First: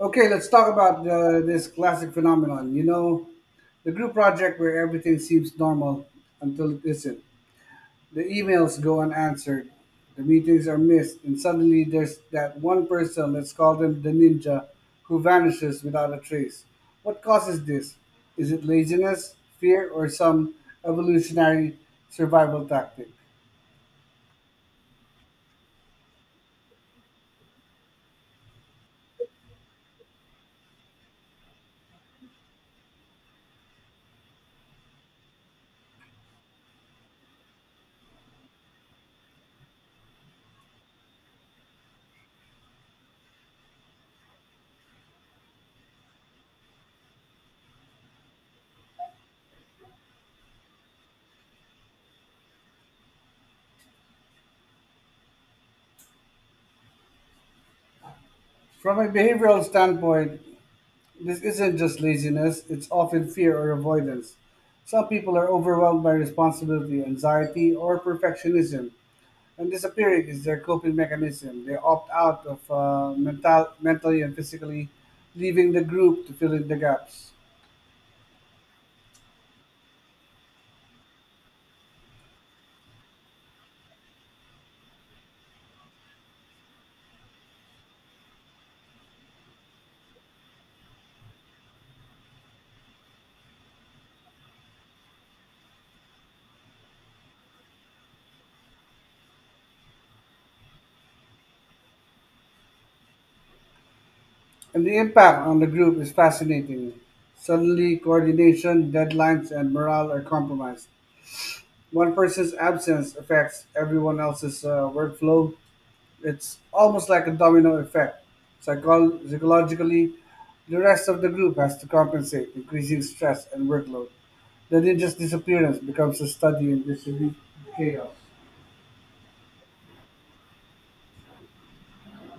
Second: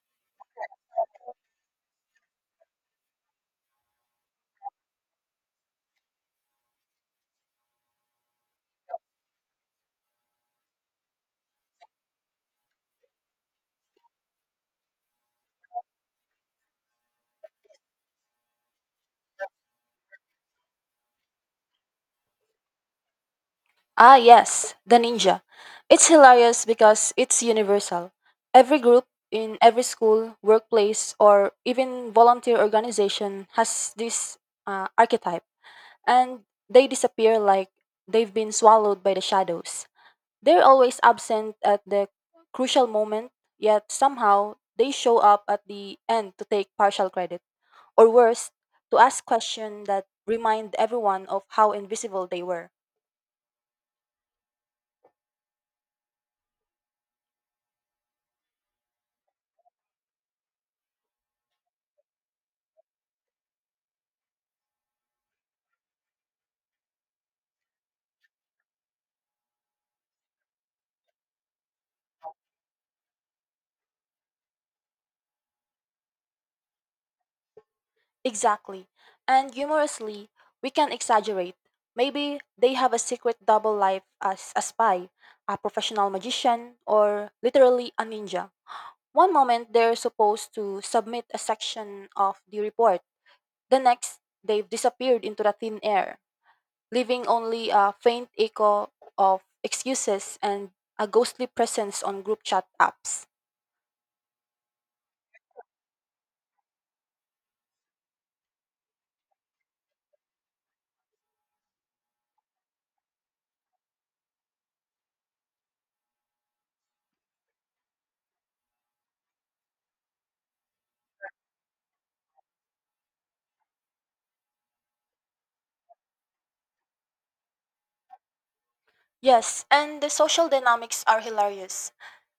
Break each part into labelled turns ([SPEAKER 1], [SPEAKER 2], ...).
[SPEAKER 1] Okay, let's talk about this classic phenomenon. You know, the group project where everything seems normal until it isn't. The emails go unanswered, the meetings are missed, and suddenly there's that one person, let's call them the ninja, who vanishes without a trace. What causes this? Is it laziness, fear, or some evolutionary survival tactic?
[SPEAKER 2] Ah, yes, the ninja. It's hilarious because it's universal. Every group in every school, workplace, or even volunteer organization has this archetype, and they disappear like they've been swallowed by the shadows. They're always absent at the crucial moment, yet somehow they show up at the end to take partial credit, or worse, to ask questions that remind everyone of how invisible they were.
[SPEAKER 1] From a behavioral standpoint, this isn't just laziness, it's often fear or avoidance. Some people are overwhelmed by responsibility, anxiety, or perfectionism, and disappearing is their coping mechanism. They opt out of mentally and physically, leaving the group to fill in the gaps.
[SPEAKER 2] Exactly. And humorously, we can exaggerate. Maybe they have a secret double life as a spy, a professional magician, or literally a ninja. One moment they're supposed to submit a section of the report, the next they've disappeared into the thin air, leaving only a faint echo of excuses and a ghostly presence on group chat apps.
[SPEAKER 1] And the impact on the group is fascinating. Suddenly, coordination, deadlines, and morale are compromised. One person's absence affects everyone else's workflow. It's almost like a domino effect. Psychologically, the rest of the group has to compensate, increasing stress and workload. The ninja's disappearance becomes a study in distributed chaos.
[SPEAKER 2] Yes, and the social dynamics are hilarious.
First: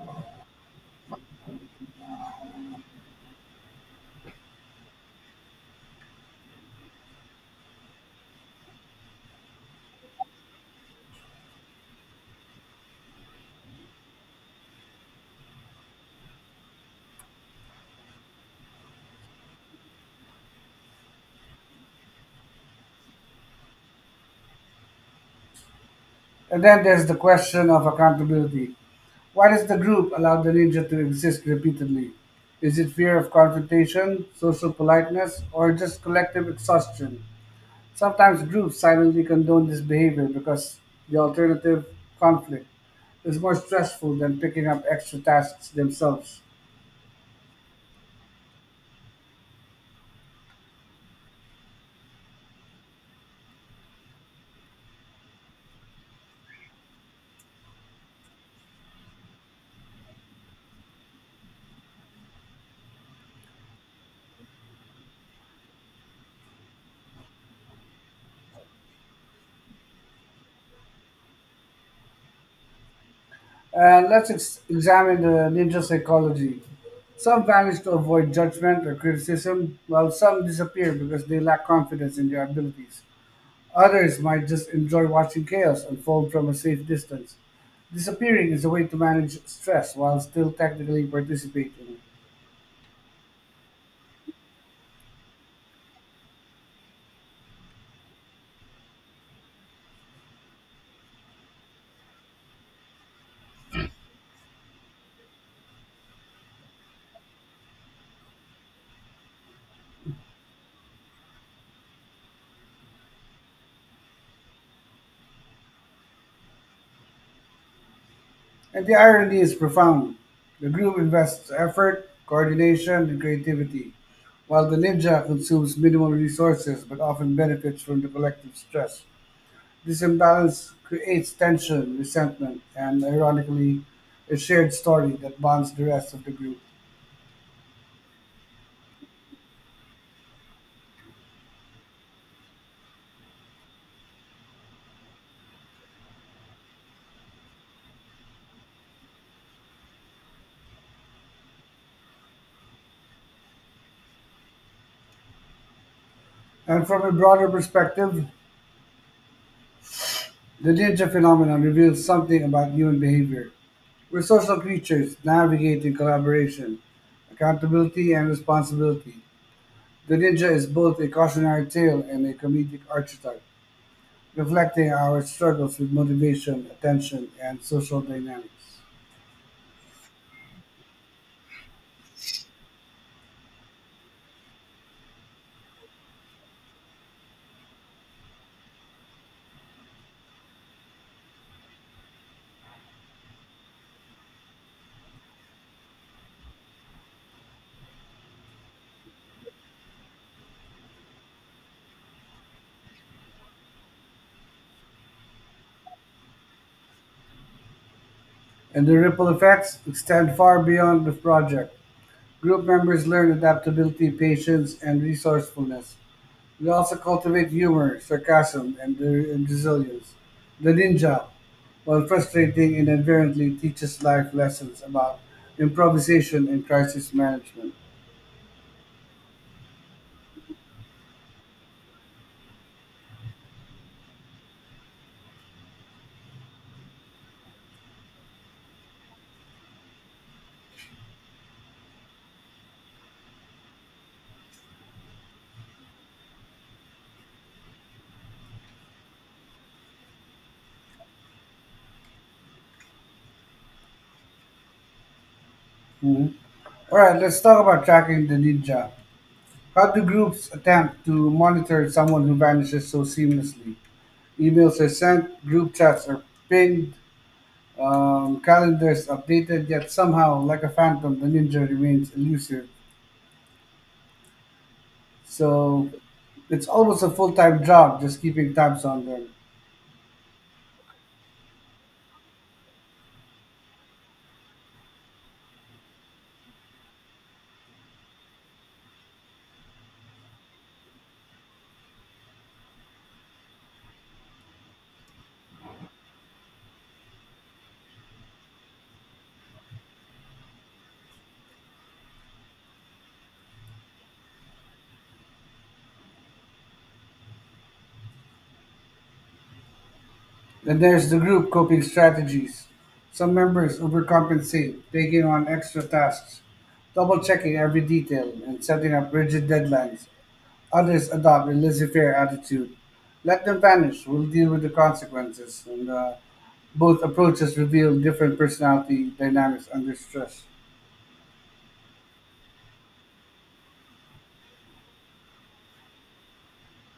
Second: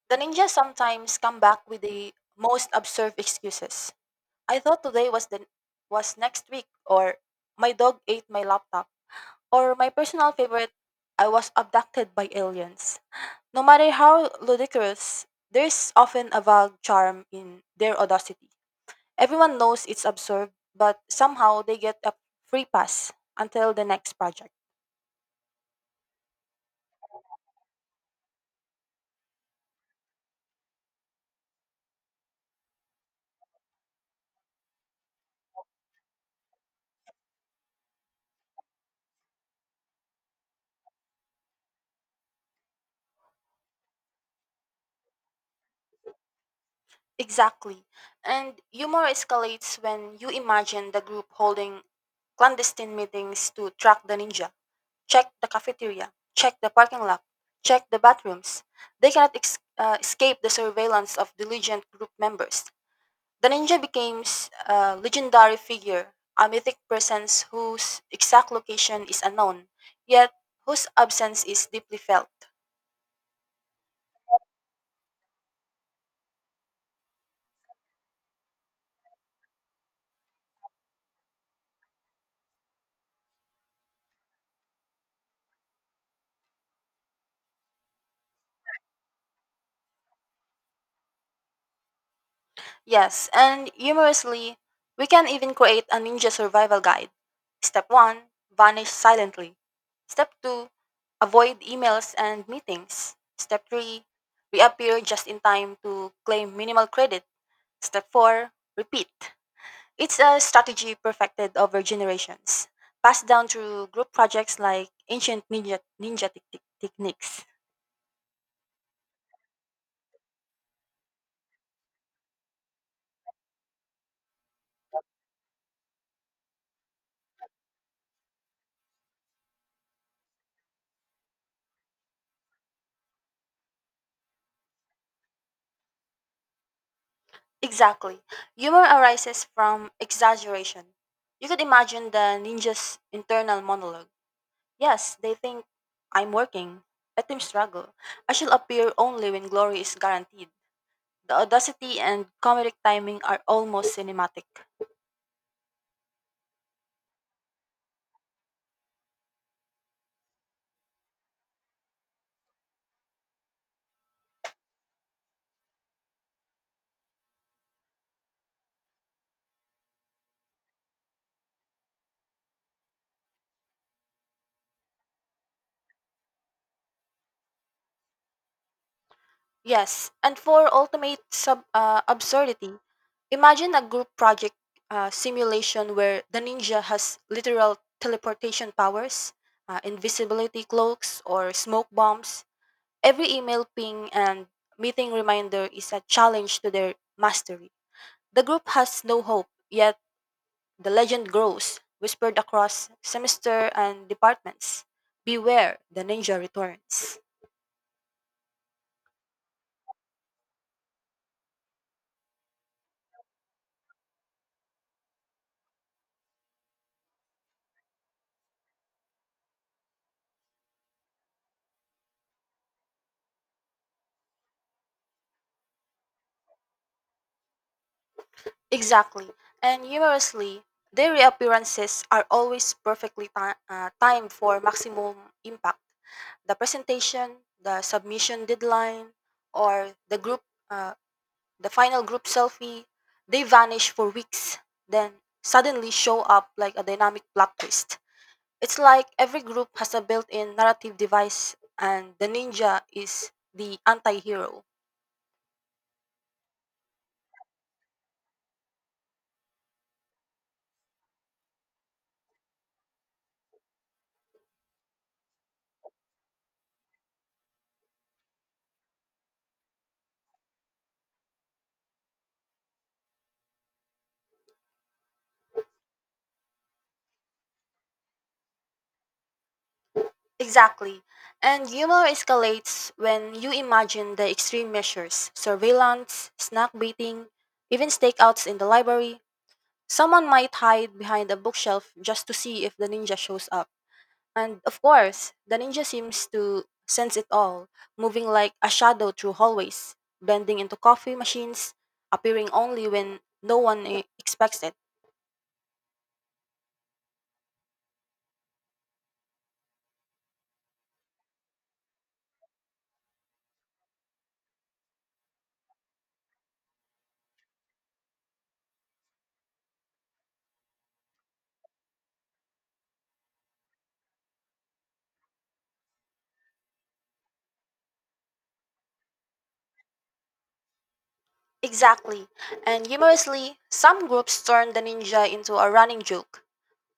[SPEAKER 2] The ninjas sometimes come back with the most absurd excuses. I thought today was the was next week, or my dog ate my laptop, or my personal favorite, I was abducted by aliens. No matter how ludicrous, there's often a vague charm in their audacity. Everyone knows it's absurd, but somehow they get a free pass until the next project.
[SPEAKER 1] And then there's the question of accountability. Why does the group allow the ninja to exist repeatedly? Is it fear of confrontation, social politeness, or just collective exhaustion? Sometimes groups silently condone this behavior because the alternative conflict is more stressful than picking up extra tasks themselves.
[SPEAKER 2] Exactly. And humor escalates when you imagine the group holding clandestine meetings to track the ninja, check the cafeteria, check the parking lot, check the bathrooms. They cannot escape the surveillance of diligent group members. The ninja becomes a legendary figure, a mythic presence whose exact location is unknown, yet whose absence is deeply felt.
[SPEAKER 1] And let's examine the ninja psychology. Some vanish to avoid judgment or criticism, while some disappear because they lack confidence in their abilities. Others might just enjoy watching chaos unfold from a safe distance. Disappearing is a way to manage stress while still technically participating.
[SPEAKER 2] Yes, and humorously, we can even create a ninja survival guide. Step 1, vanish silently. Step 2, avoid emails and meetings. Step 3, reappear just in time to claim minimal credit. Step 4, repeat. It's a strategy perfected over generations, passed down through group projects like ancient ninja techniques.
[SPEAKER 1] And the irony is profound. The group invests effort, coordination, and creativity, while the ninja consumes minimal resources but often benefits from the collective stress. This imbalance creates tension, resentment, and ironically, a shared story that bonds the rest of the group.
[SPEAKER 2] Exactly. Humor arises from exaggeration. You could imagine the ninja's internal monologue. Yes, they think, I'm working. Let them struggle. I shall appear only when glory is guaranteed. The audacity and comedic timing are almost cinematic.
[SPEAKER 1] And from a broader perspective, the ninja phenomenon reveals something about human behavior. We're social creatures navigating collaboration, accountability, and responsibility. The ninja is both a cautionary tale and a comedic archetype, reflecting our struggles with motivation, attention, and social dynamics.
[SPEAKER 2] Yes, and for ultimate sub absurdity, imagine a group project simulation where the ninja has literal teleportation powers, invisibility cloaks, or smoke bombs. Every email ping and meeting reminder is a challenge to their mastery. The group has no hope, yet the legend grows, whispered across semester and departments. Beware, the ninja returns.
[SPEAKER 1] And the ripple effects extend far beyond the project. Group members learn adaptability, patience, and resourcefulness. They also cultivate humor, sarcasm, and resilience. The ninja, while frustrating and inherently teaches life lessons about improvisation and crisis management.
[SPEAKER 2] Exactly. And humorously, their reappearances are always perfectly timed for maximum impact. The presentation, the submission deadline, or uh, the final group selfie, they vanish for weeks, then suddenly show up like a dynamic plot twist. It's like every group has a built in narrative device, and the ninja is the anti hero.
[SPEAKER 1] Mhm. All right, let's talk about tracking the ninja. How do groups attempt to monitor someone who vanishes so seamlessly? Emails are sent, group chats are pinged, calendars updated, yet somehow, like a phantom, the ninja remains elusive. So it's almost a full time job just keeping tabs on them.
[SPEAKER 2] Exactly. And humor escalates when you imagine the extreme measures surveillance, snack beating, even stakeouts in the library. Someone might hide behind a bookshelf just to see if the ninja shows up. And of course, the ninja seems to sense it all, moving like a shadow through hallways, blending into coffee machines, appearing only when no one expects it.
[SPEAKER 1] Then there's the group coping strategies. Some members overcompensate, taking on extra tasks, double checking every detail, and setting up rigid deadlines. Others adopt a laissez-faire attitude. Let them vanish. We'll deal with the consequences. And both approaches reveal different personality dynamics under stress.
[SPEAKER 2] Exactly. And humorously, some groups turn the ninja into a running joke.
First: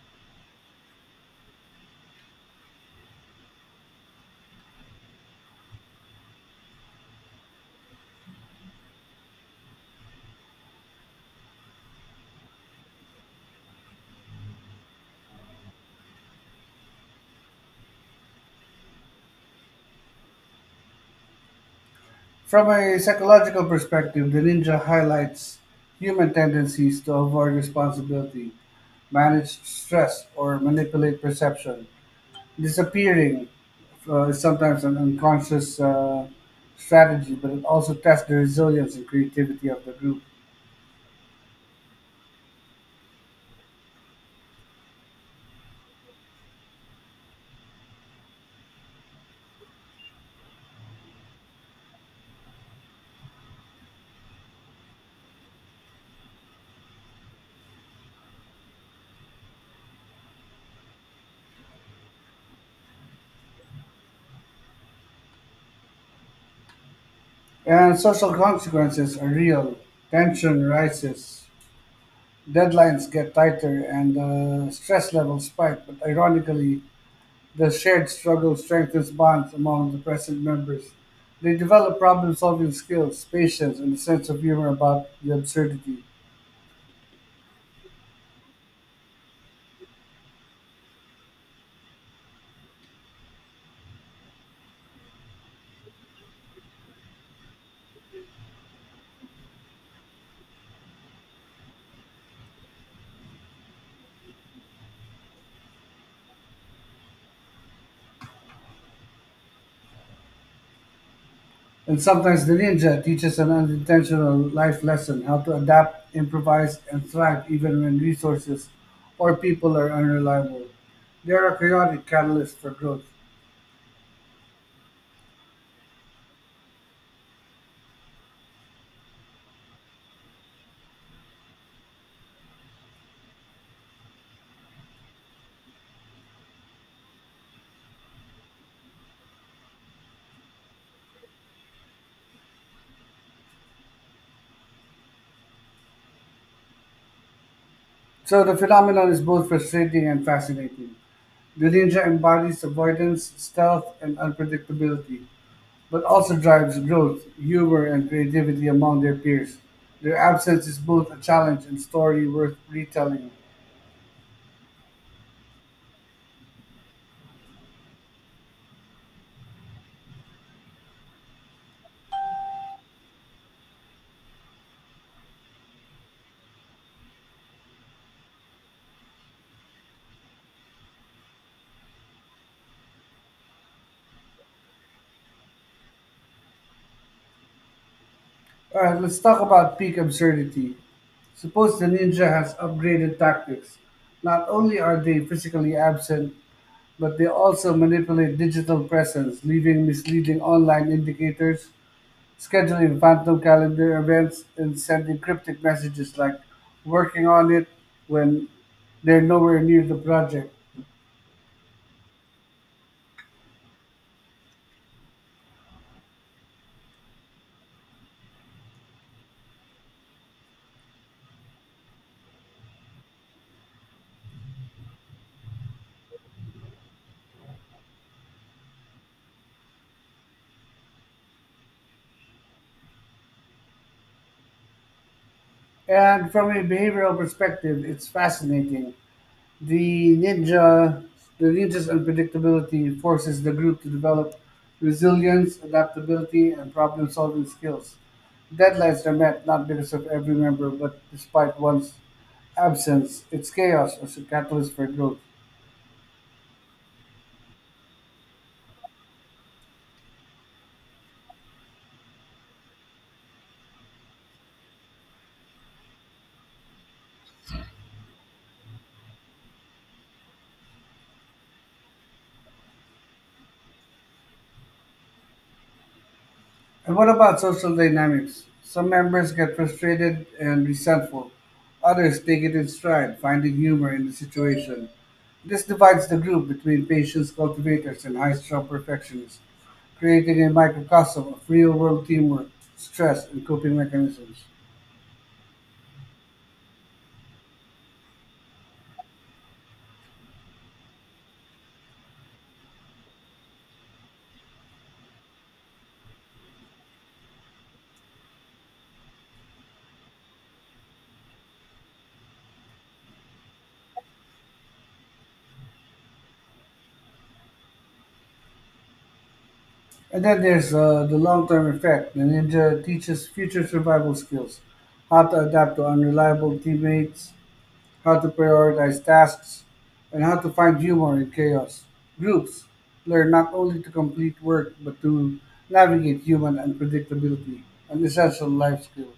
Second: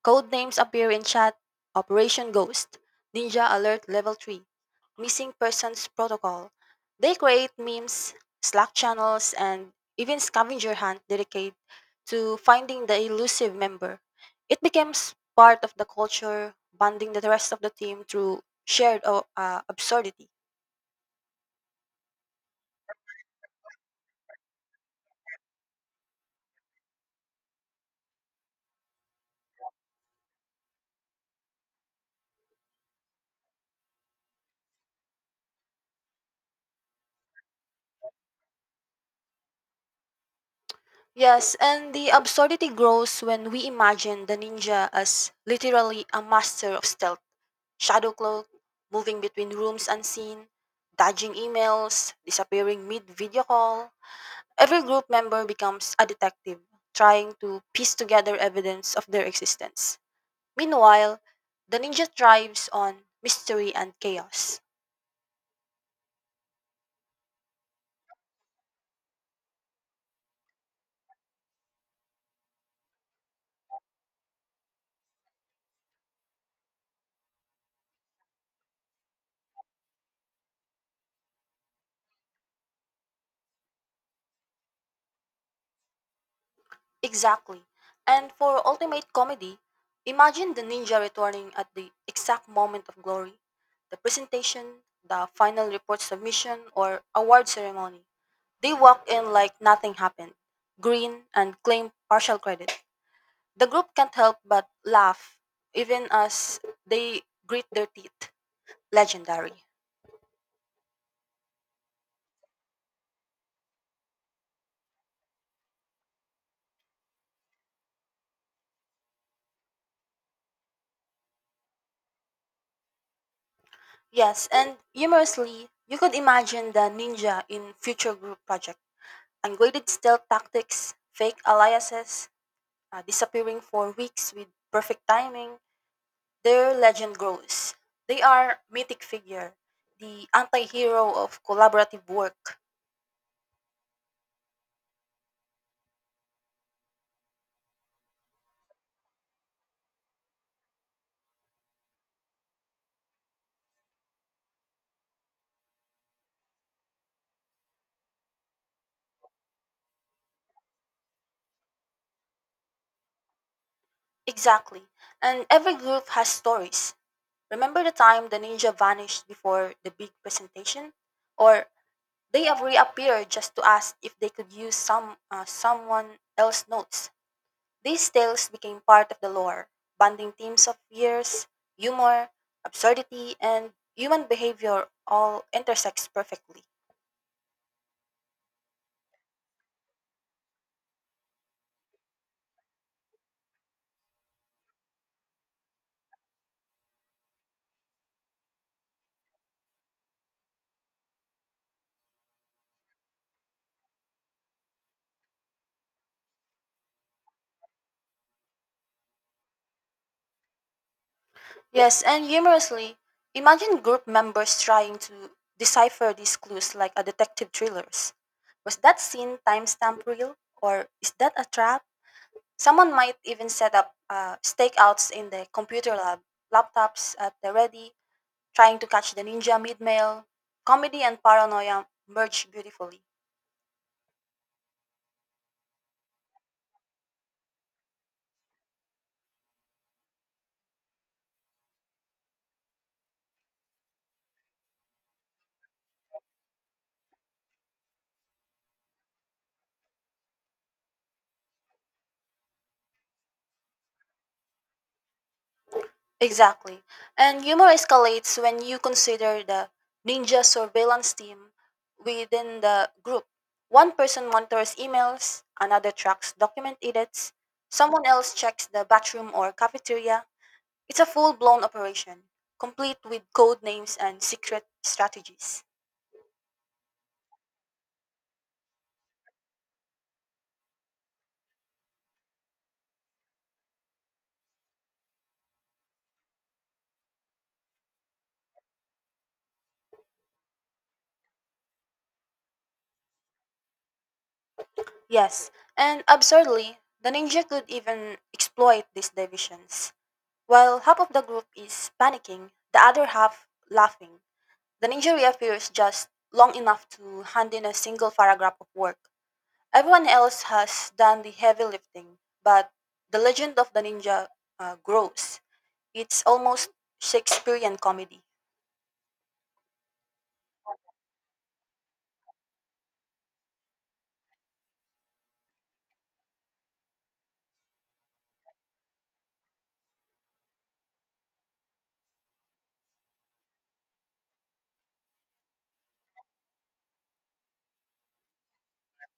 [SPEAKER 2] Code names appear in chat: Operation Ghost, Ninja Alert Level 3, Missing Persons Protocol. They create memes, Slack channels, and even scavenger hunt dedicated to finding the elusive member. It becomes part of the culture, bonding the rest of the team through shared absurdity.
[SPEAKER 1] From a psychological perspective, the ninja highlights human tendencies to avoid responsibility, manage stress, or manipulate perception. Disappearing is sometimes an unconscious strategy, but it also tests the resilience and creativity of the group.
[SPEAKER 2] Yes, and the absurdity grows when we imagine the ninja as literally a master of stealth, shadow cloak, moving between rooms unseen, dodging emails, disappearing mid video call. Every group member becomes a detective, trying to piece together evidence of their existence. Meanwhile, the ninja thrives on mystery and chaos.
[SPEAKER 1] And social consequences are real. Tension rises, deadlines get tighter, and stress levels spike. But ironically, the shared struggle strengthens bonds among the present members. They develop problem solving skills, patience, and a sense of humor about the absurdity.
[SPEAKER 2] Exactly. And for ultimate comedy, imagine the ninja returning at the exact moment of glory. The presentation, the final report submission, or award ceremony. They walk in like nothing happened, grin and claim partial credit. The group can't help but laugh, even as they grit their teeth. Legendary.
[SPEAKER 1] And sometimes the ninja teaches an unintentional life lesson how to adapt, improvise, and thrive even when resources or people are unreliable. They are a chaotic catalyst for growth.
[SPEAKER 2] Yes, and humorously, you could imagine the ninja in future group project ungraded stealth tactics, fake aliases, disappearing for weeks with perfect timing, their legend grows. They are mythic figure, the anti-hero of collaborative work.
[SPEAKER 1] So the phenomenon is both frustrating and fascinating. The ninja embodies avoidance, stealth, and unpredictability, but also drives growth, humor, and creativity among their peers. Their absence is both a challenge and story worth retelling.
[SPEAKER 2] Exactly. And every group has stories. Remember the time the ninja vanished before the big presentation? Or they have reappeared just to ask if they could use someone else notes. These tales became part of the lore, bonding themes of fears, humor, absurdity, and human behavior all intersects perfectly.
[SPEAKER 1] All right, let's talk about peak absurdity. Suppose the ninja has upgraded tactics. Not only are they physically absent, but they also manipulate digital presence, leaving misleading online indicators scheduling phantom calendar events and sending cryptic messages like working on it when they're nowhere near the project.
[SPEAKER 2] Yes, and humorously, imagine group members trying to decipher these clues like a detective thrillers. Was that scene timestamp real? Or is that a trap? Someone might even set up stakeouts in the computer lab, laptops at the ready, trying to catch the ninja mid-mail. Comedy and paranoia merge beautifully.
[SPEAKER 1] And from a behavioral perspective, it's fascinating. The ninja, the ninja's unpredictability forces the group to develop resilience, adaptability, and problem-solving skills. Deadlines are met not because of every member, but despite one's absence. It's chaos as a catalyst for growth.
[SPEAKER 2] Exactly. And humor escalates when you consider the ninja surveillance team within the group. One person monitors emails, another tracks document edits, someone else checks the bathroom or cafeteria. It's a full blown operation, complete with code names and secret strategies.
[SPEAKER 1] And what about social dynamics? Some members get frustrated and resentful. Others take it in stride, finding humor in the situation. This divides the group between patience cultivators and high strung perfectionists, creating a microcosm of real world teamwork, stress, and coping mechanisms.
[SPEAKER 2] Yes, and absurdly, the ninja could even exploit these divisions. While half of the group is panicking, the other half laughing. The ninja appears just long enough to hand in a single paragraph of work. Everyone else has done the heavy lifting, but the legend of the ninja grows. It's almost Shakespearean comedy.
[SPEAKER 1] And then there's the long term effect. The ninja teaches future survival skills, how to adapt to unreliable teammates, how to prioritize tasks, and how to find humor in chaos. Groups learn not only to complete work but to navigate human unpredictability, an essential life skill.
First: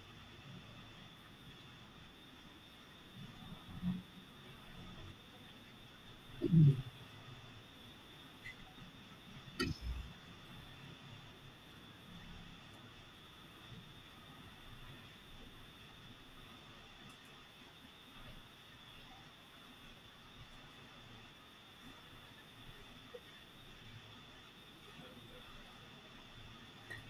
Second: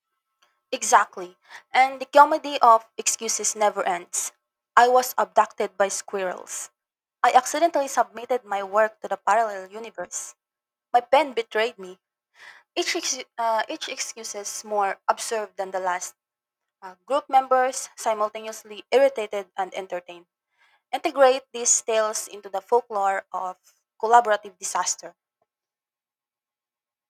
[SPEAKER 2] Exactly. And the comedy of excuses never ends. I was abducted by squirrels. I accidentally submitted my work to the parallel universe. My pen betrayed me. Each excuse is more absurd than the last. Group members simultaneously irritated and entertained. Integrate these tales into the folklore of collaborative disaster.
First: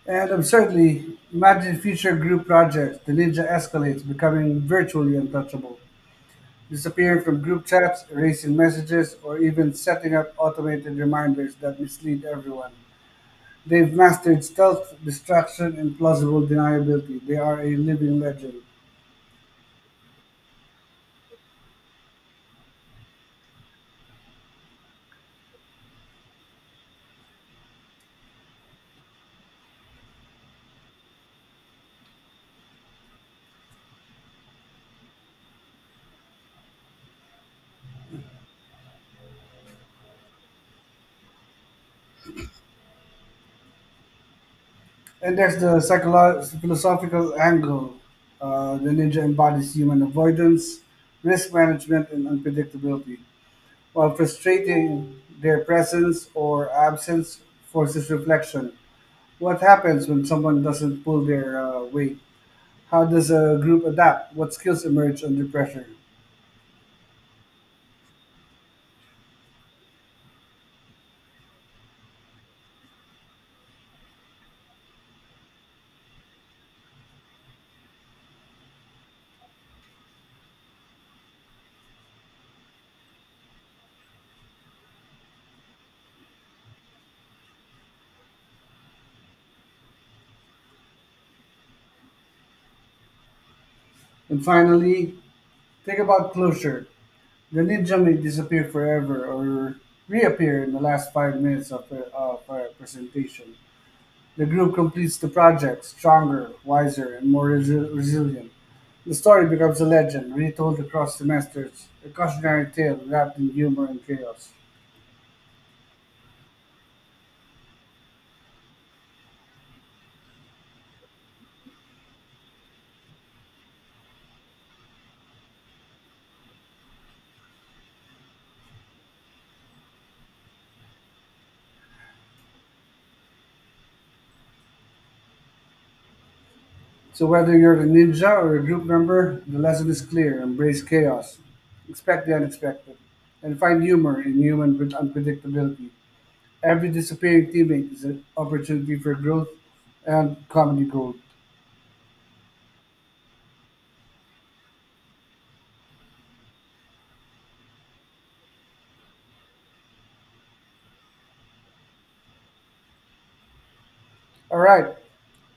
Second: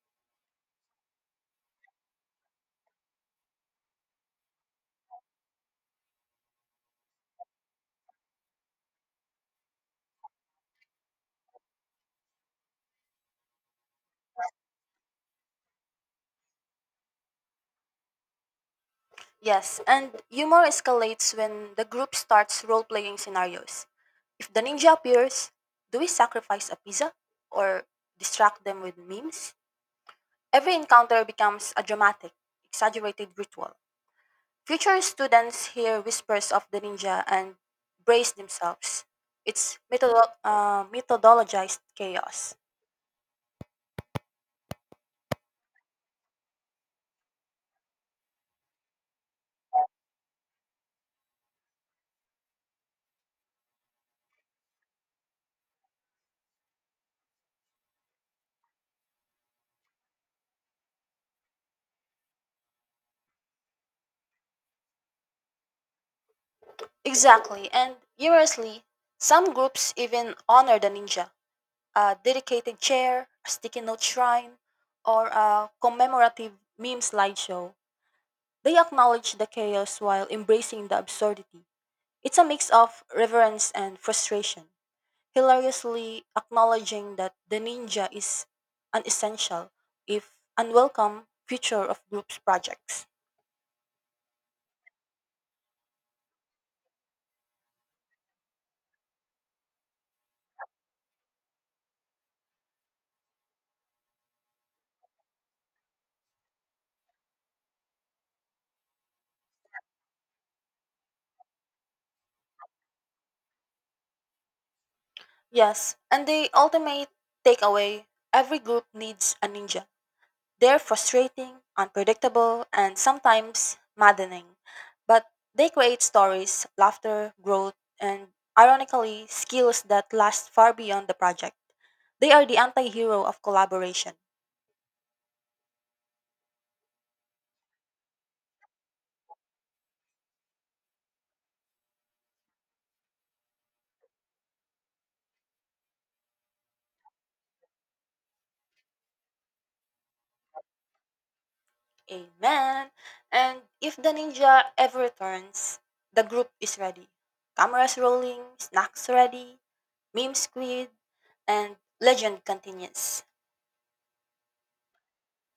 [SPEAKER 1] And absurdly, imagine future group projects. The ninja escalates, becoming virtually untouchable, disappearing from group chats, erasing messages, or even setting up automated reminders that mislead everyone. They've mastered stealth, distraction, and plausible deniability. They are a living legend.
[SPEAKER 2] Yes, and humor escalates when the group starts role playing scenarios. If the ninja appears, do we sacrifice a pizza or distract them with memes? Every encounter becomes a dramatic, exaggerated ritual. Future students hear whispers of the ninja and brace themselves. It's methodologized chaos.
[SPEAKER 1] And that's the philosophical angle. The ninja embodies human avoidance, risk management, and unpredictability, while frustrating their presence or absence forces reflection. What happens when someone doesn't pull their weight? How does a group adapt? What skills emerge under pressure?
[SPEAKER 2] Exactly, and humorously, some groups even honor the ninja, a dedicated chair, a sticky note shrine, or a commemorative meme slideshow. They acknowledge the chaos while embracing the absurdity. It's a mix of reverence and frustration, hilariously acknowledging that the ninja is an essential, if unwelcome, feature of group's projects.
[SPEAKER 1] And finally, think about closure. The ninja may disappear forever or reappear in the last 5 minutes of a presentation. The group completes the project, stronger, wiser, and more resilient. The story becomes a legend, retold across semesters, a cautionary tale wrapped in humor and chaos.
[SPEAKER 2] Yes, and the ultimate takeaway: every group needs a ninja. They're frustrating, unpredictable, and sometimes maddening, but they create stories, laughter, growth, and ironically, skills that last far beyond the project. They are the anti hero of collaboration.
[SPEAKER 1] So, whether you're a ninja or a group member, the lesson is clear embrace chaos, expect the unexpected, and find humor in human with unpredictability. Every disappearing teammate is an opportunity for growth and comedy gold.
[SPEAKER 2] Amen. And if the ninja ever returns, the group is ready. Cameras rolling, snacks ready, meme squid, and legend continues.
[SPEAKER 1] All right,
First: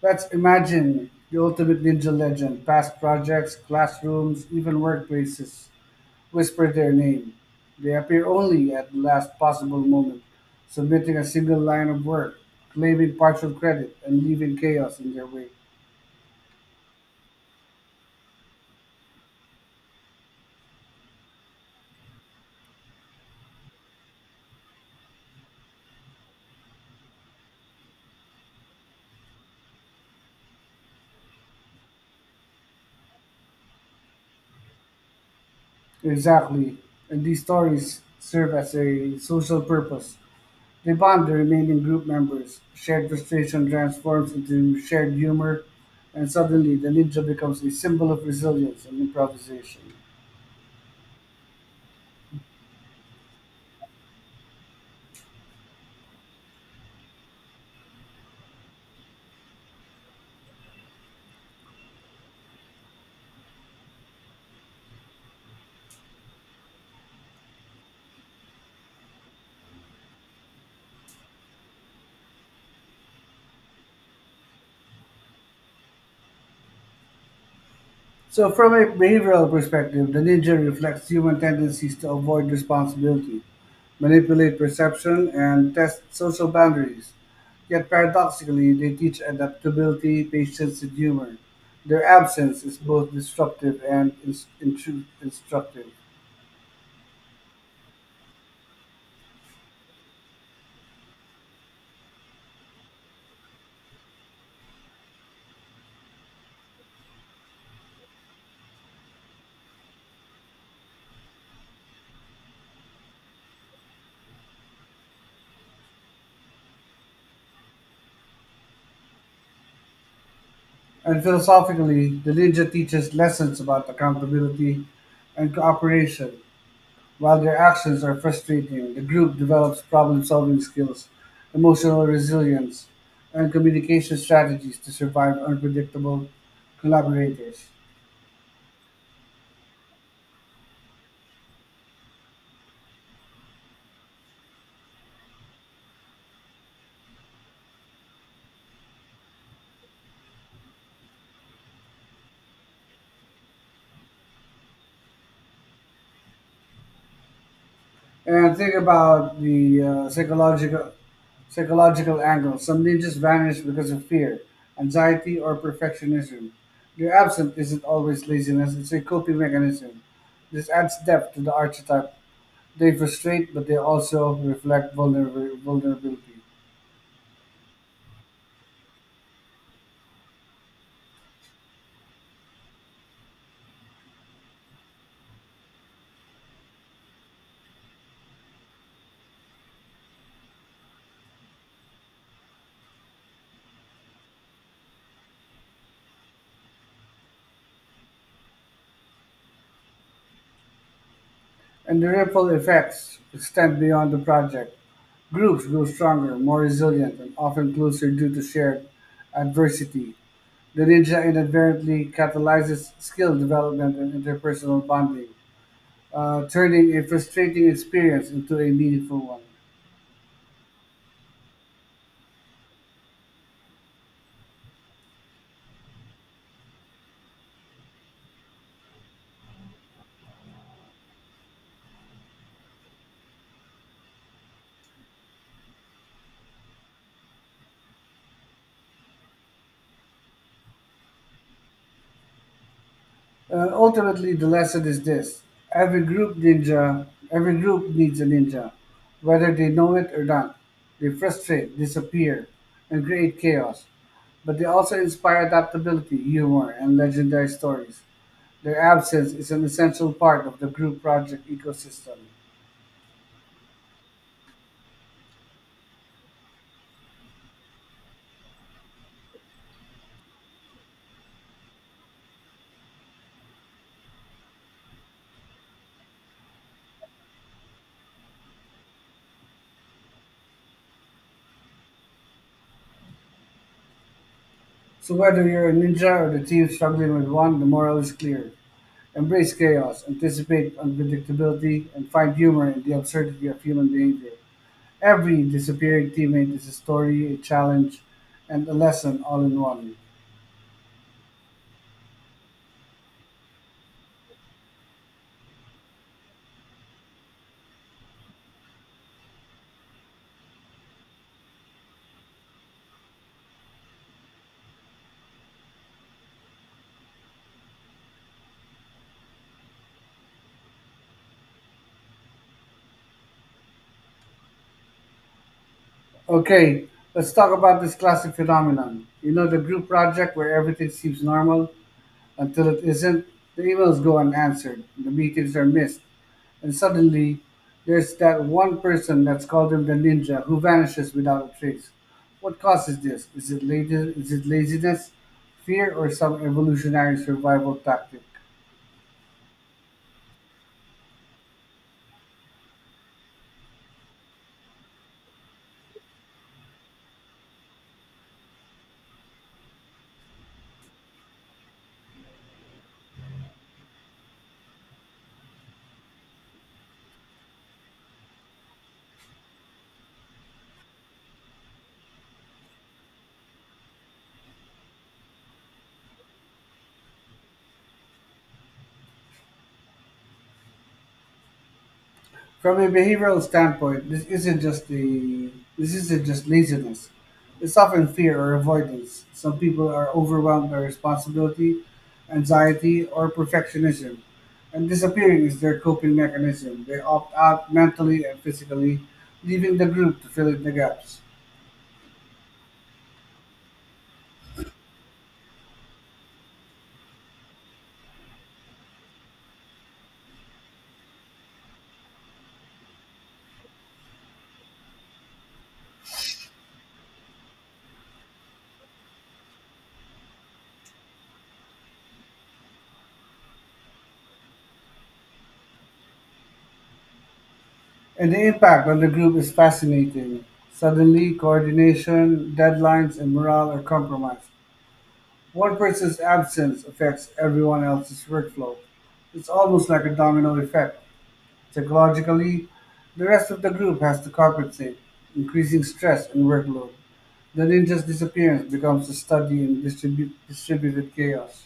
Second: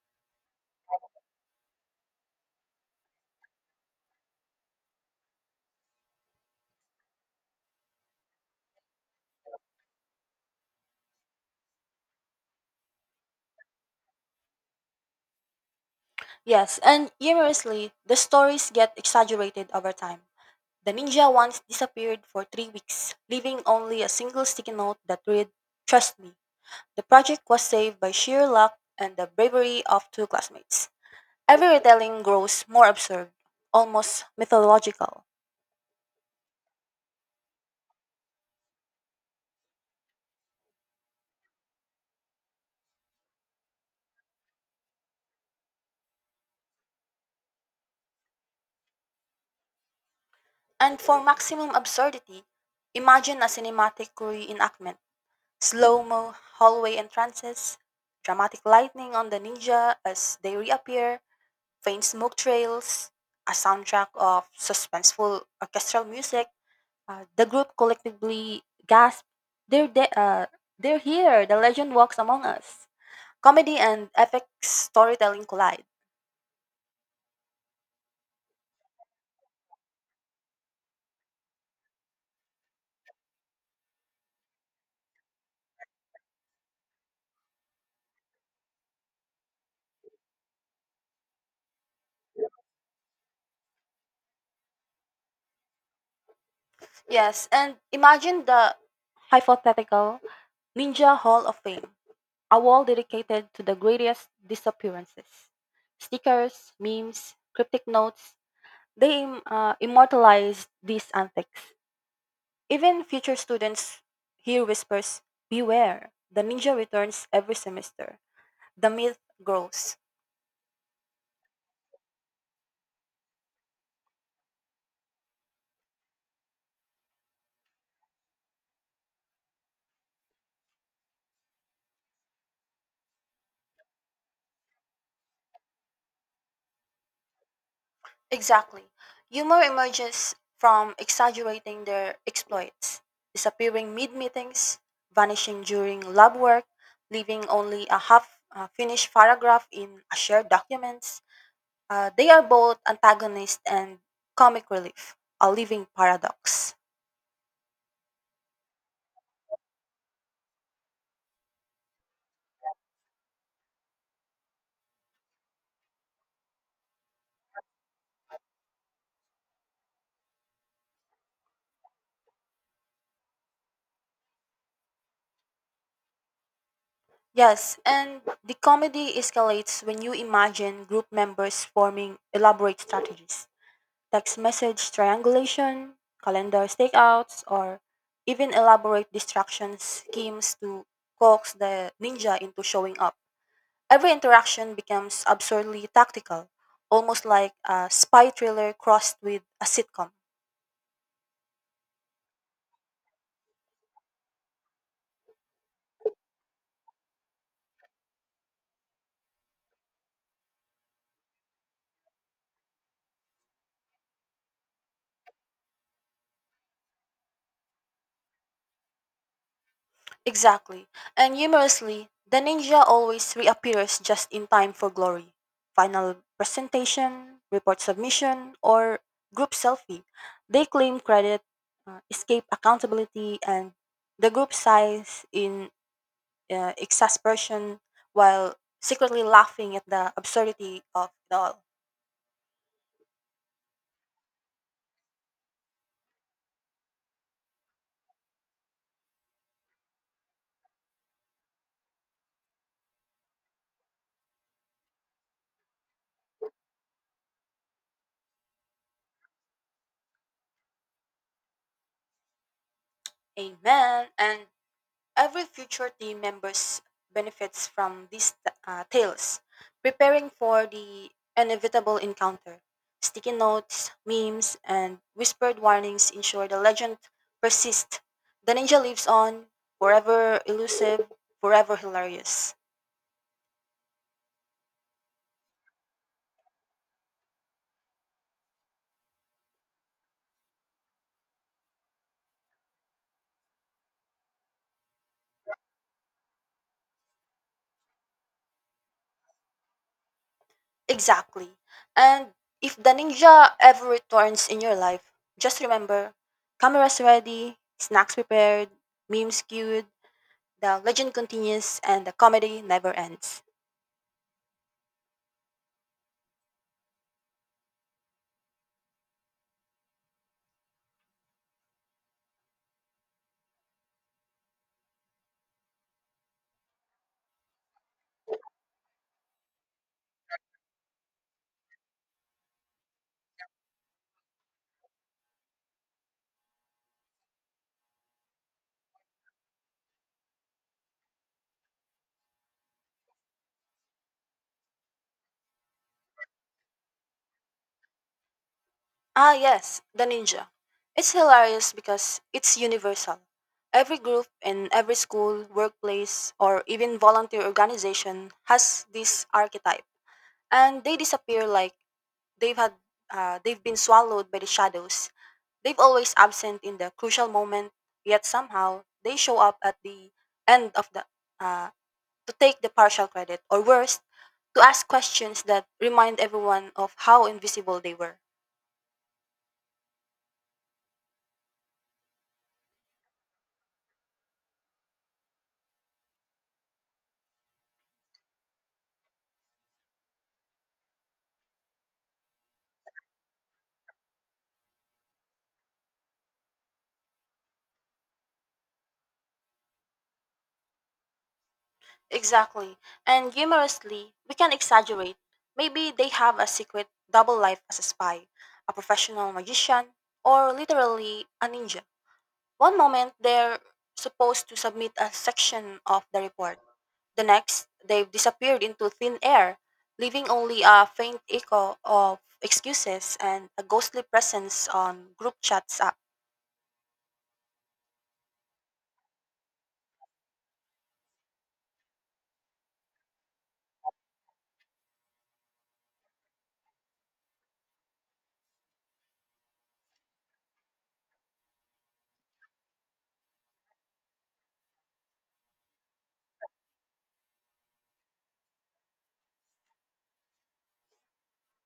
[SPEAKER 1] let's imagine the ultimate ninja legend. Past projects, classrooms, even workplaces whisper their name. They appear only at the last possible moment, submitting a single line of work, claiming partial credit, and leaving chaos in their wake.
[SPEAKER 2] Yes, and humorously, the stories get exaggerated over time. The ninja once disappeared for 3 weeks, leaving only a single sticky note that read, trust me. The project was saved by sheer luck and the bravery of two classmates. Every retelling grows more absurd, almost mythological.
[SPEAKER 1] Exactly. And these stories serve as a social purpose. They bond the remaining group members. Shared frustration transforms into shared humor, and suddenly the ninja becomes a symbol of resilience and improvisation.
[SPEAKER 2] And for maximum absurdity, imagine a cinematic reenactment. Slow mo, hallway entrances, dramatic lightning on the ninja as they reappear, faint smoke trails, a soundtrack of suspenseful orchestral music. The group collectively gasped, "They're they're here! The legend walks among us." Comedy and epic storytelling collide.
[SPEAKER 1] So, from a behavioral perspective, the ninja reflects human tendencies to avoid responsibility, manipulate perception, and test social boundaries. Yet, paradoxically, they teach adaptability, patience, and humor. Their absence is both disruptive and instructive.
[SPEAKER 2] Yes, and imagine the hypothetical Ninja Hall of Fame, a wall dedicated to the greatest disappearances. Stickers, memes, cryptic notes, they immortalized these antics. Even future students hear whispers, beware, the ninja returns every semester. The myth grows.
[SPEAKER 1] And philosophically, the ninja teaches lessons about accountability and cooperation, while their actions are frustrating, the group develops problem-solving skills, emotional resilience, and communication strategies to survive unpredictable collaborators.
[SPEAKER 2] Exactly. Humor emerges from exaggerating their exploits, disappearing mid meetings, vanishing during lab work, leaving only a half finished paragraph in a shared documents. They are both antagonist and comic relief, a living paradox.
[SPEAKER 1] And think about the psychological angle. Some ninjas vanish because of fear, anxiety, or perfectionism. Their absence isn't always laziness; it's a coping mechanism. This adds depth to the archetype. They frustrate, but they also reflect vulnerability.
[SPEAKER 2] Yes, and the comedy escalates when you imagine group members forming elaborate strategies text message triangulation, calendar stakeouts, or even elaborate distraction schemes to coax the ninja into showing up. Every interaction becomes absurdly tactical, almost like a spy thriller crossed with a sitcom.
[SPEAKER 1] And the ripple effects extend beyond the project. Groups grow stronger, more resilient, and often closer due to shared adversity. The ninja inadvertently catalyzes skill development and interpersonal bonding, turning a frustrating experience into a meaningful one.
[SPEAKER 2] Exactly. And humorously, the ninja always reappears just in time for glory. Final presentation, report submission, or group selfie. They claim credit, escape accountability, and the group sighs in exasperation while secretly laughing at the absurdity of it all.
[SPEAKER 1] Ultimately, the lesson is this: every group needs a ninja, whether they know it or not. They frustrate, disappear, and create chaos, but they also inspire adaptability, humor, and legendary stories. Their absence is an essential part of the group project ecosystem.
[SPEAKER 2] Amen. And every future team members benefits from these tales, preparing for the inevitable encounter. Sticky notes, memes, and whispered warnings ensure the legend persists. The ninja lives on, forever elusive, forever hilarious.
[SPEAKER 1] So whether you're a ninja or the team struggling with one, the moral is clear. Embrace chaos, anticipate unpredictability, and find humor in the absurdity of human behavior. Every disappearing teammate is a story, a challenge, and a lesson all in one.
[SPEAKER 2] Exactly. And if the ninja ever returns in your life, just remember cameras ready, snacks prepared, memes queued, the legend continues, and the comedy never ends.
[SPEAKER 1] Okay, let's talk about this classic phenomenon. You know, the group project where everything seems normal until it isn't, the emails go unanswered, the meetings are missed, and suddenly there's that one person that's called him the ninja who vanishes without a trace. What causes this? Is it laziness, fear, or some evolutionary survival tactic?
[SPEAKER 2] Ah, yes, the ninja. It's hilarious because it's universal. Every group in every school, workplace, or even volunteer organization has this archetype, and they disappear like they've had they've been swallowed by the shadows. They've always absent in the crucial moment, yet somehow they show up at the end of the uh, to take the partial credit, or worse, to ask questions that remind everyone of how invisible they were.
[SPEAKER 1] From a behavioral standpoint, this isn't just laziness. It's often fear or avoidance. Some people are overwhelmed by responsibility, anxiety, or perfectionism, and disappearing is their coping mechanism. They opt out mentally and physically, leaving the group to fill in the gaps.
[SPEAKER 2] Exactly. And humorously, we can exaggerate. Maybe they have a secret double life as a spy, a professional magician, or literally a ninja. One moment, they're supposed to submit a section of the report. The next, they've disappeared into thin air, leaving only a faint echo of excuses and a ghostly presence on group chats.
[SPEAKER 1] And the impact on the group is fascinating. Suddenly, coordination, deadlines, and morale are compromised. One person's absence affects everyone else's workflow. It's almost like a domino effect. Psychologically, the rest of the group has to compensate, increasing stress and workload. The ninja's disappearance becomes a study in distributed chaos.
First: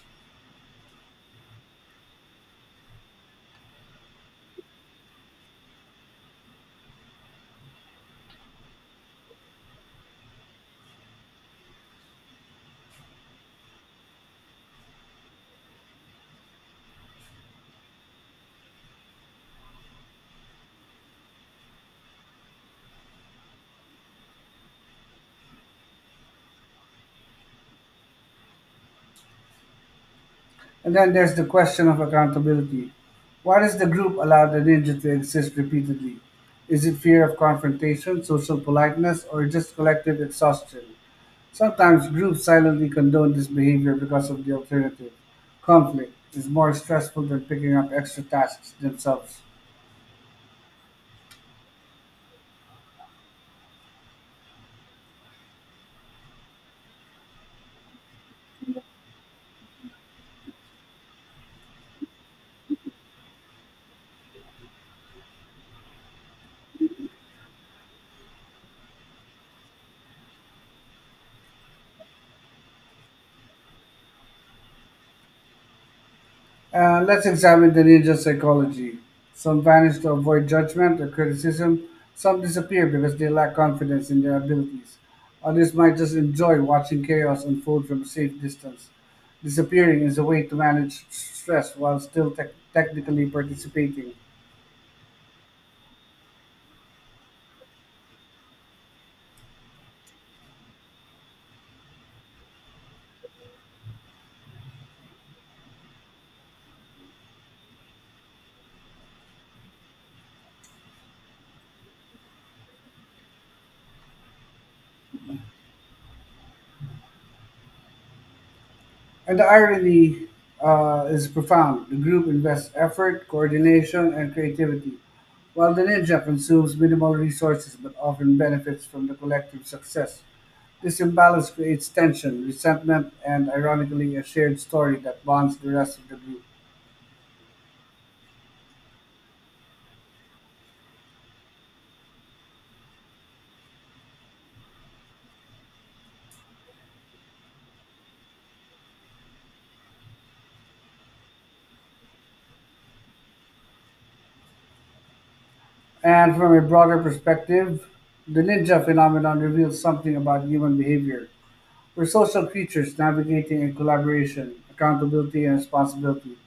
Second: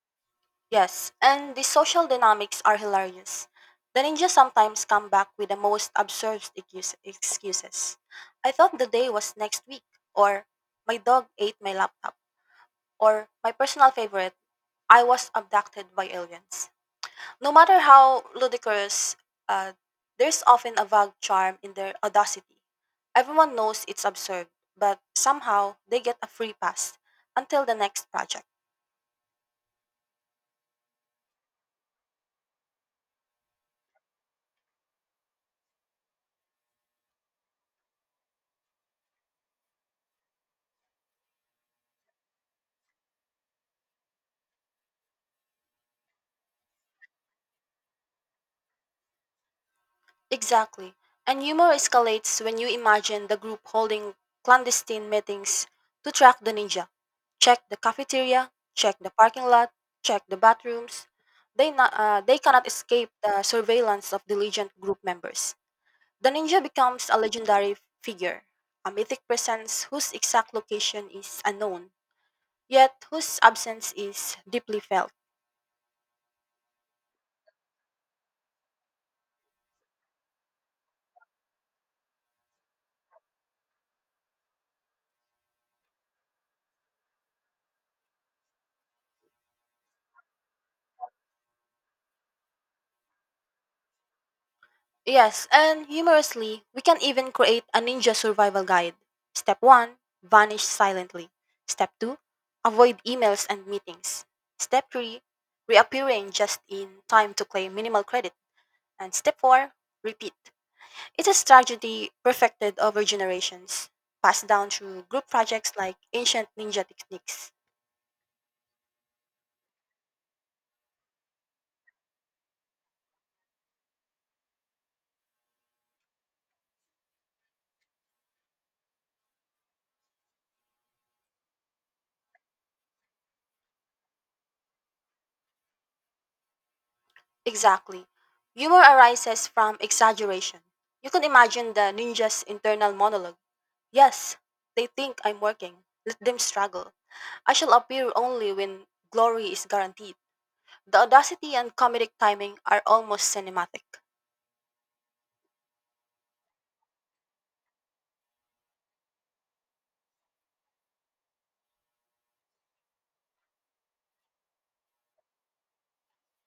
[SPEAKER 2] Yes, and the social dynamics are hilarious. The ninjas sometimes come back with the most absurd excuse- excuses. I thought the day was next week, or my dog ate my laptop, or my personal favorite, I was abducted by aliens. No matter how ludicrous, uh, there's often a vague charm in their audacity. Everyone knows it's absurd, but somehow they get a free pass until the next project.
[SPEAKER 1] And then there's the question of accountability. Why does the group allow the ninja to exist repeatedly? Is it fear of confrontation, social politeness, or just collective exhaustion? Sometimes groups silently condone this behavior because of the alternative. Conflict is more stressful than picking up extra tasks themselves.
[SPEAKER 2] Exactly. And humor escalates when you imagine the group holding clandestine meetings to track the ninja. Check the cafeteria, check the parking lot, check the bathrooms. They cannot escape the surveillance of diligent group members. The ninja becomes a legendary figure, a mythic presence whose exact location is unknown, yet whose absence is deeply felt.
[SPEAKER 1] Let's examine the ninja psychology. Some vanish to avoid judgment or criticism. Some disappear because they lack confidence in their abilities. Others might just enjoy watching chaos unfold from a safe distance. Disappearing is a way to manage stress while still technically participating.
[SPEAKER 2] Yes, and humorously, we can even create a ninja survival guide. Step 1, vanish silently. Step 2, avoid emails and meetings. Step 3, reappearing just in time to claim minimal credit. And step 4, repeat. It's a strategy perfected over generations, passed down through group projects like ancient ninja techniques.
[SPEAKER 1] And the irony is profound. The group invests effort, coordination, and creativity, while the ninja consumes minimal resources but often benefits from the collective success. This imbalance creates tension, resentment, and ironically, a shared story that bonds the rest of the group.
[SPEAKER 2] Exactly. Humor arises from exaggeration. You can imagine the ninja's internal monologue. Yes, they think I'm working. Let them struggle. I shall appear only when glory is guaranteed. The audacity and comedic timing are almost cinematic.
[SPEAKER 1] And from a broader perspective, the ninja phenomenon reveals something about human behavior. We're social creatures navigating in collaboration, accountability, and responsibility.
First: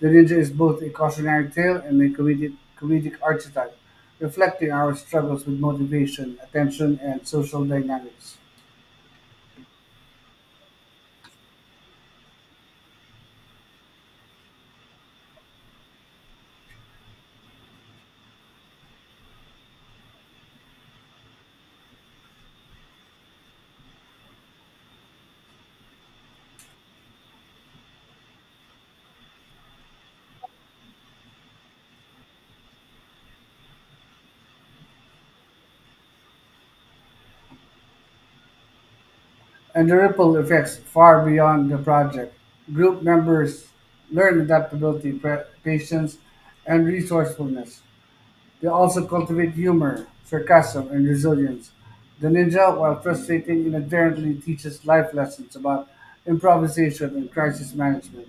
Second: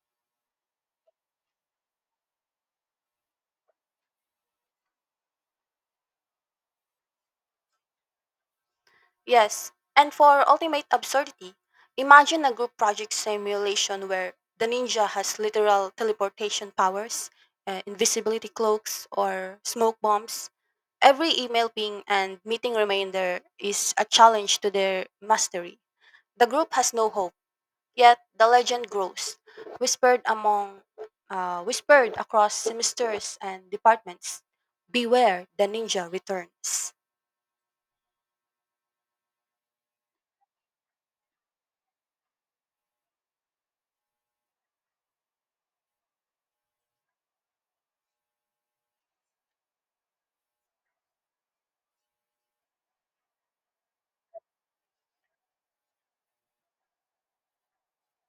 [SPEAKER 1] The ninja is both a cautionary tale and a comedic archetype, reflecting our struggles with motivation, attention, and social dynamics.
[SPEAKER 2] Yes, and for ultimate absurdity, imagine a group project simulation where the ninja has literal teleportation powers, invisibility cloaks, or smoke bombs. Every email ping and meeting reminder is a challenge to their mastery. The group has no hope. Yet the legend grows, whispered among, whispered across semesters and departments. Beware, the ninja returns.
[SPEAKER 1] And the ripple effects far beyond the project. Group members learn adaptability, patience, and resourcefulness. They also cultivate humor, sarcasm, and resilience. The ninja, while frustrating, inadvertently teaches life lessons about improvisation and crisis management.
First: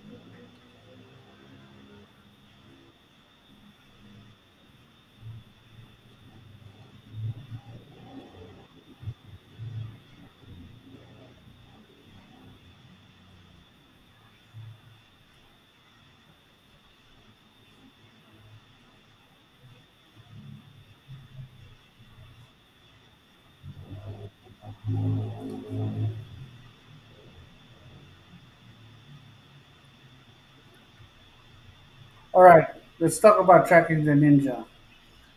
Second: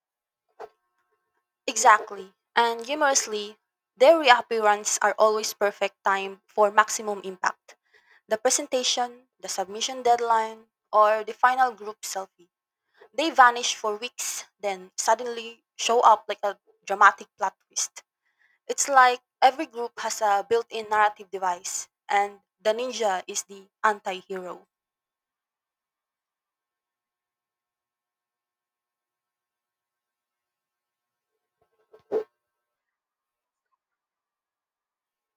[SPEAKER 2] Exactly, and humorously, their reappearance are always perfect time for maximum impact. The presentation, the submission deadline, or the final group selfie. They vanish for weeks, then suddenly show up like a dramatic plot twist. It's like every group has a built in narrative device, and the ninja is the anti hero.
[SPEAKER 1] All right, let's talk about tracking the ninja.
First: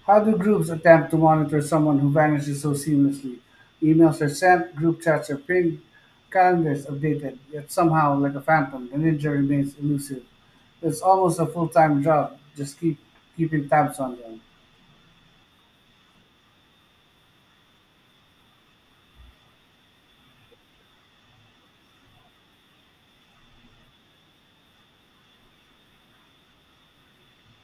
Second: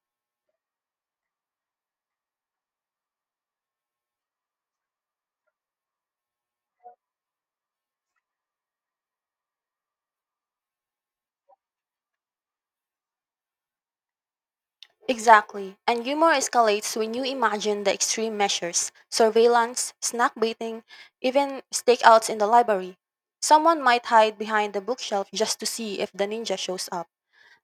[SPEAKER 1] How do groups attempt to monitor someone who vanishes so seamlessly? Emails are sent, group chats are pinged, calendars updated, yet somehow, like a phantom, the ninja remains elusive. It's almost a full-time job, just keep keeping tabs on them.
[SPEAKER 2] Exactly. And humor escalates when you imagine the extreme measures surveillance, snack baiting, even stakeouts in the library. Someone might hide behind the bookshelf just to see if the ninja shows up.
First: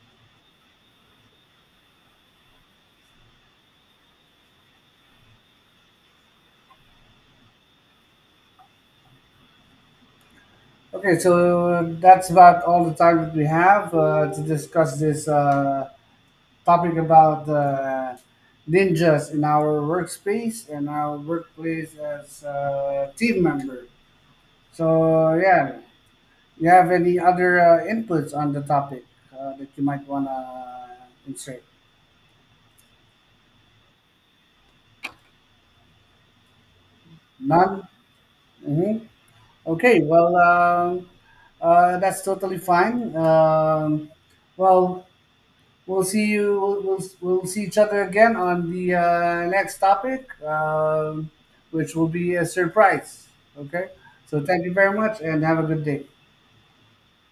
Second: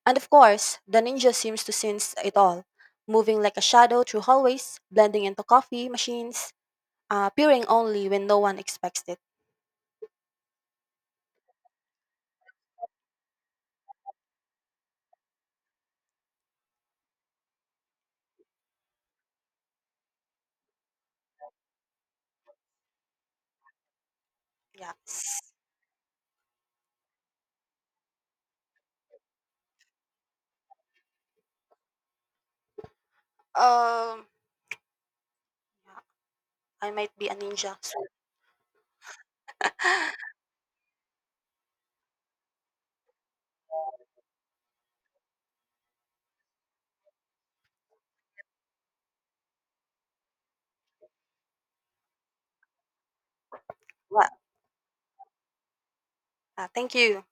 [SPEAKER 2] And of course, the ninja seems to sense it all, moving like a shadow through hallways, blending into coffee machines, appearing only when no one expects it.
[SPEAKER 1] Okay, so that's about all the time that we have to discuss this topic about ninjas in our workspace and our workplace as team member.
[SPEAKER 2] Yes.
[SPEAKER 1] So yeah. You have any other inputs on the topic that you might want to insert?
[SPEAKER 2] Um, yeah, I might be a ninja
[SPEAKER 1] None?
[SPEAKER 2] soon.
[SPEAKER 1] Hmm. Okay, well, that's totally fine. Well, we'll see you. We'll see each other again on the next topic, which will be a surprise. Okay,
[SPEAKER 2] Well,
[SPEAKER 1] so thank you very much and have a good day.
[SPEAKER 2] thank you.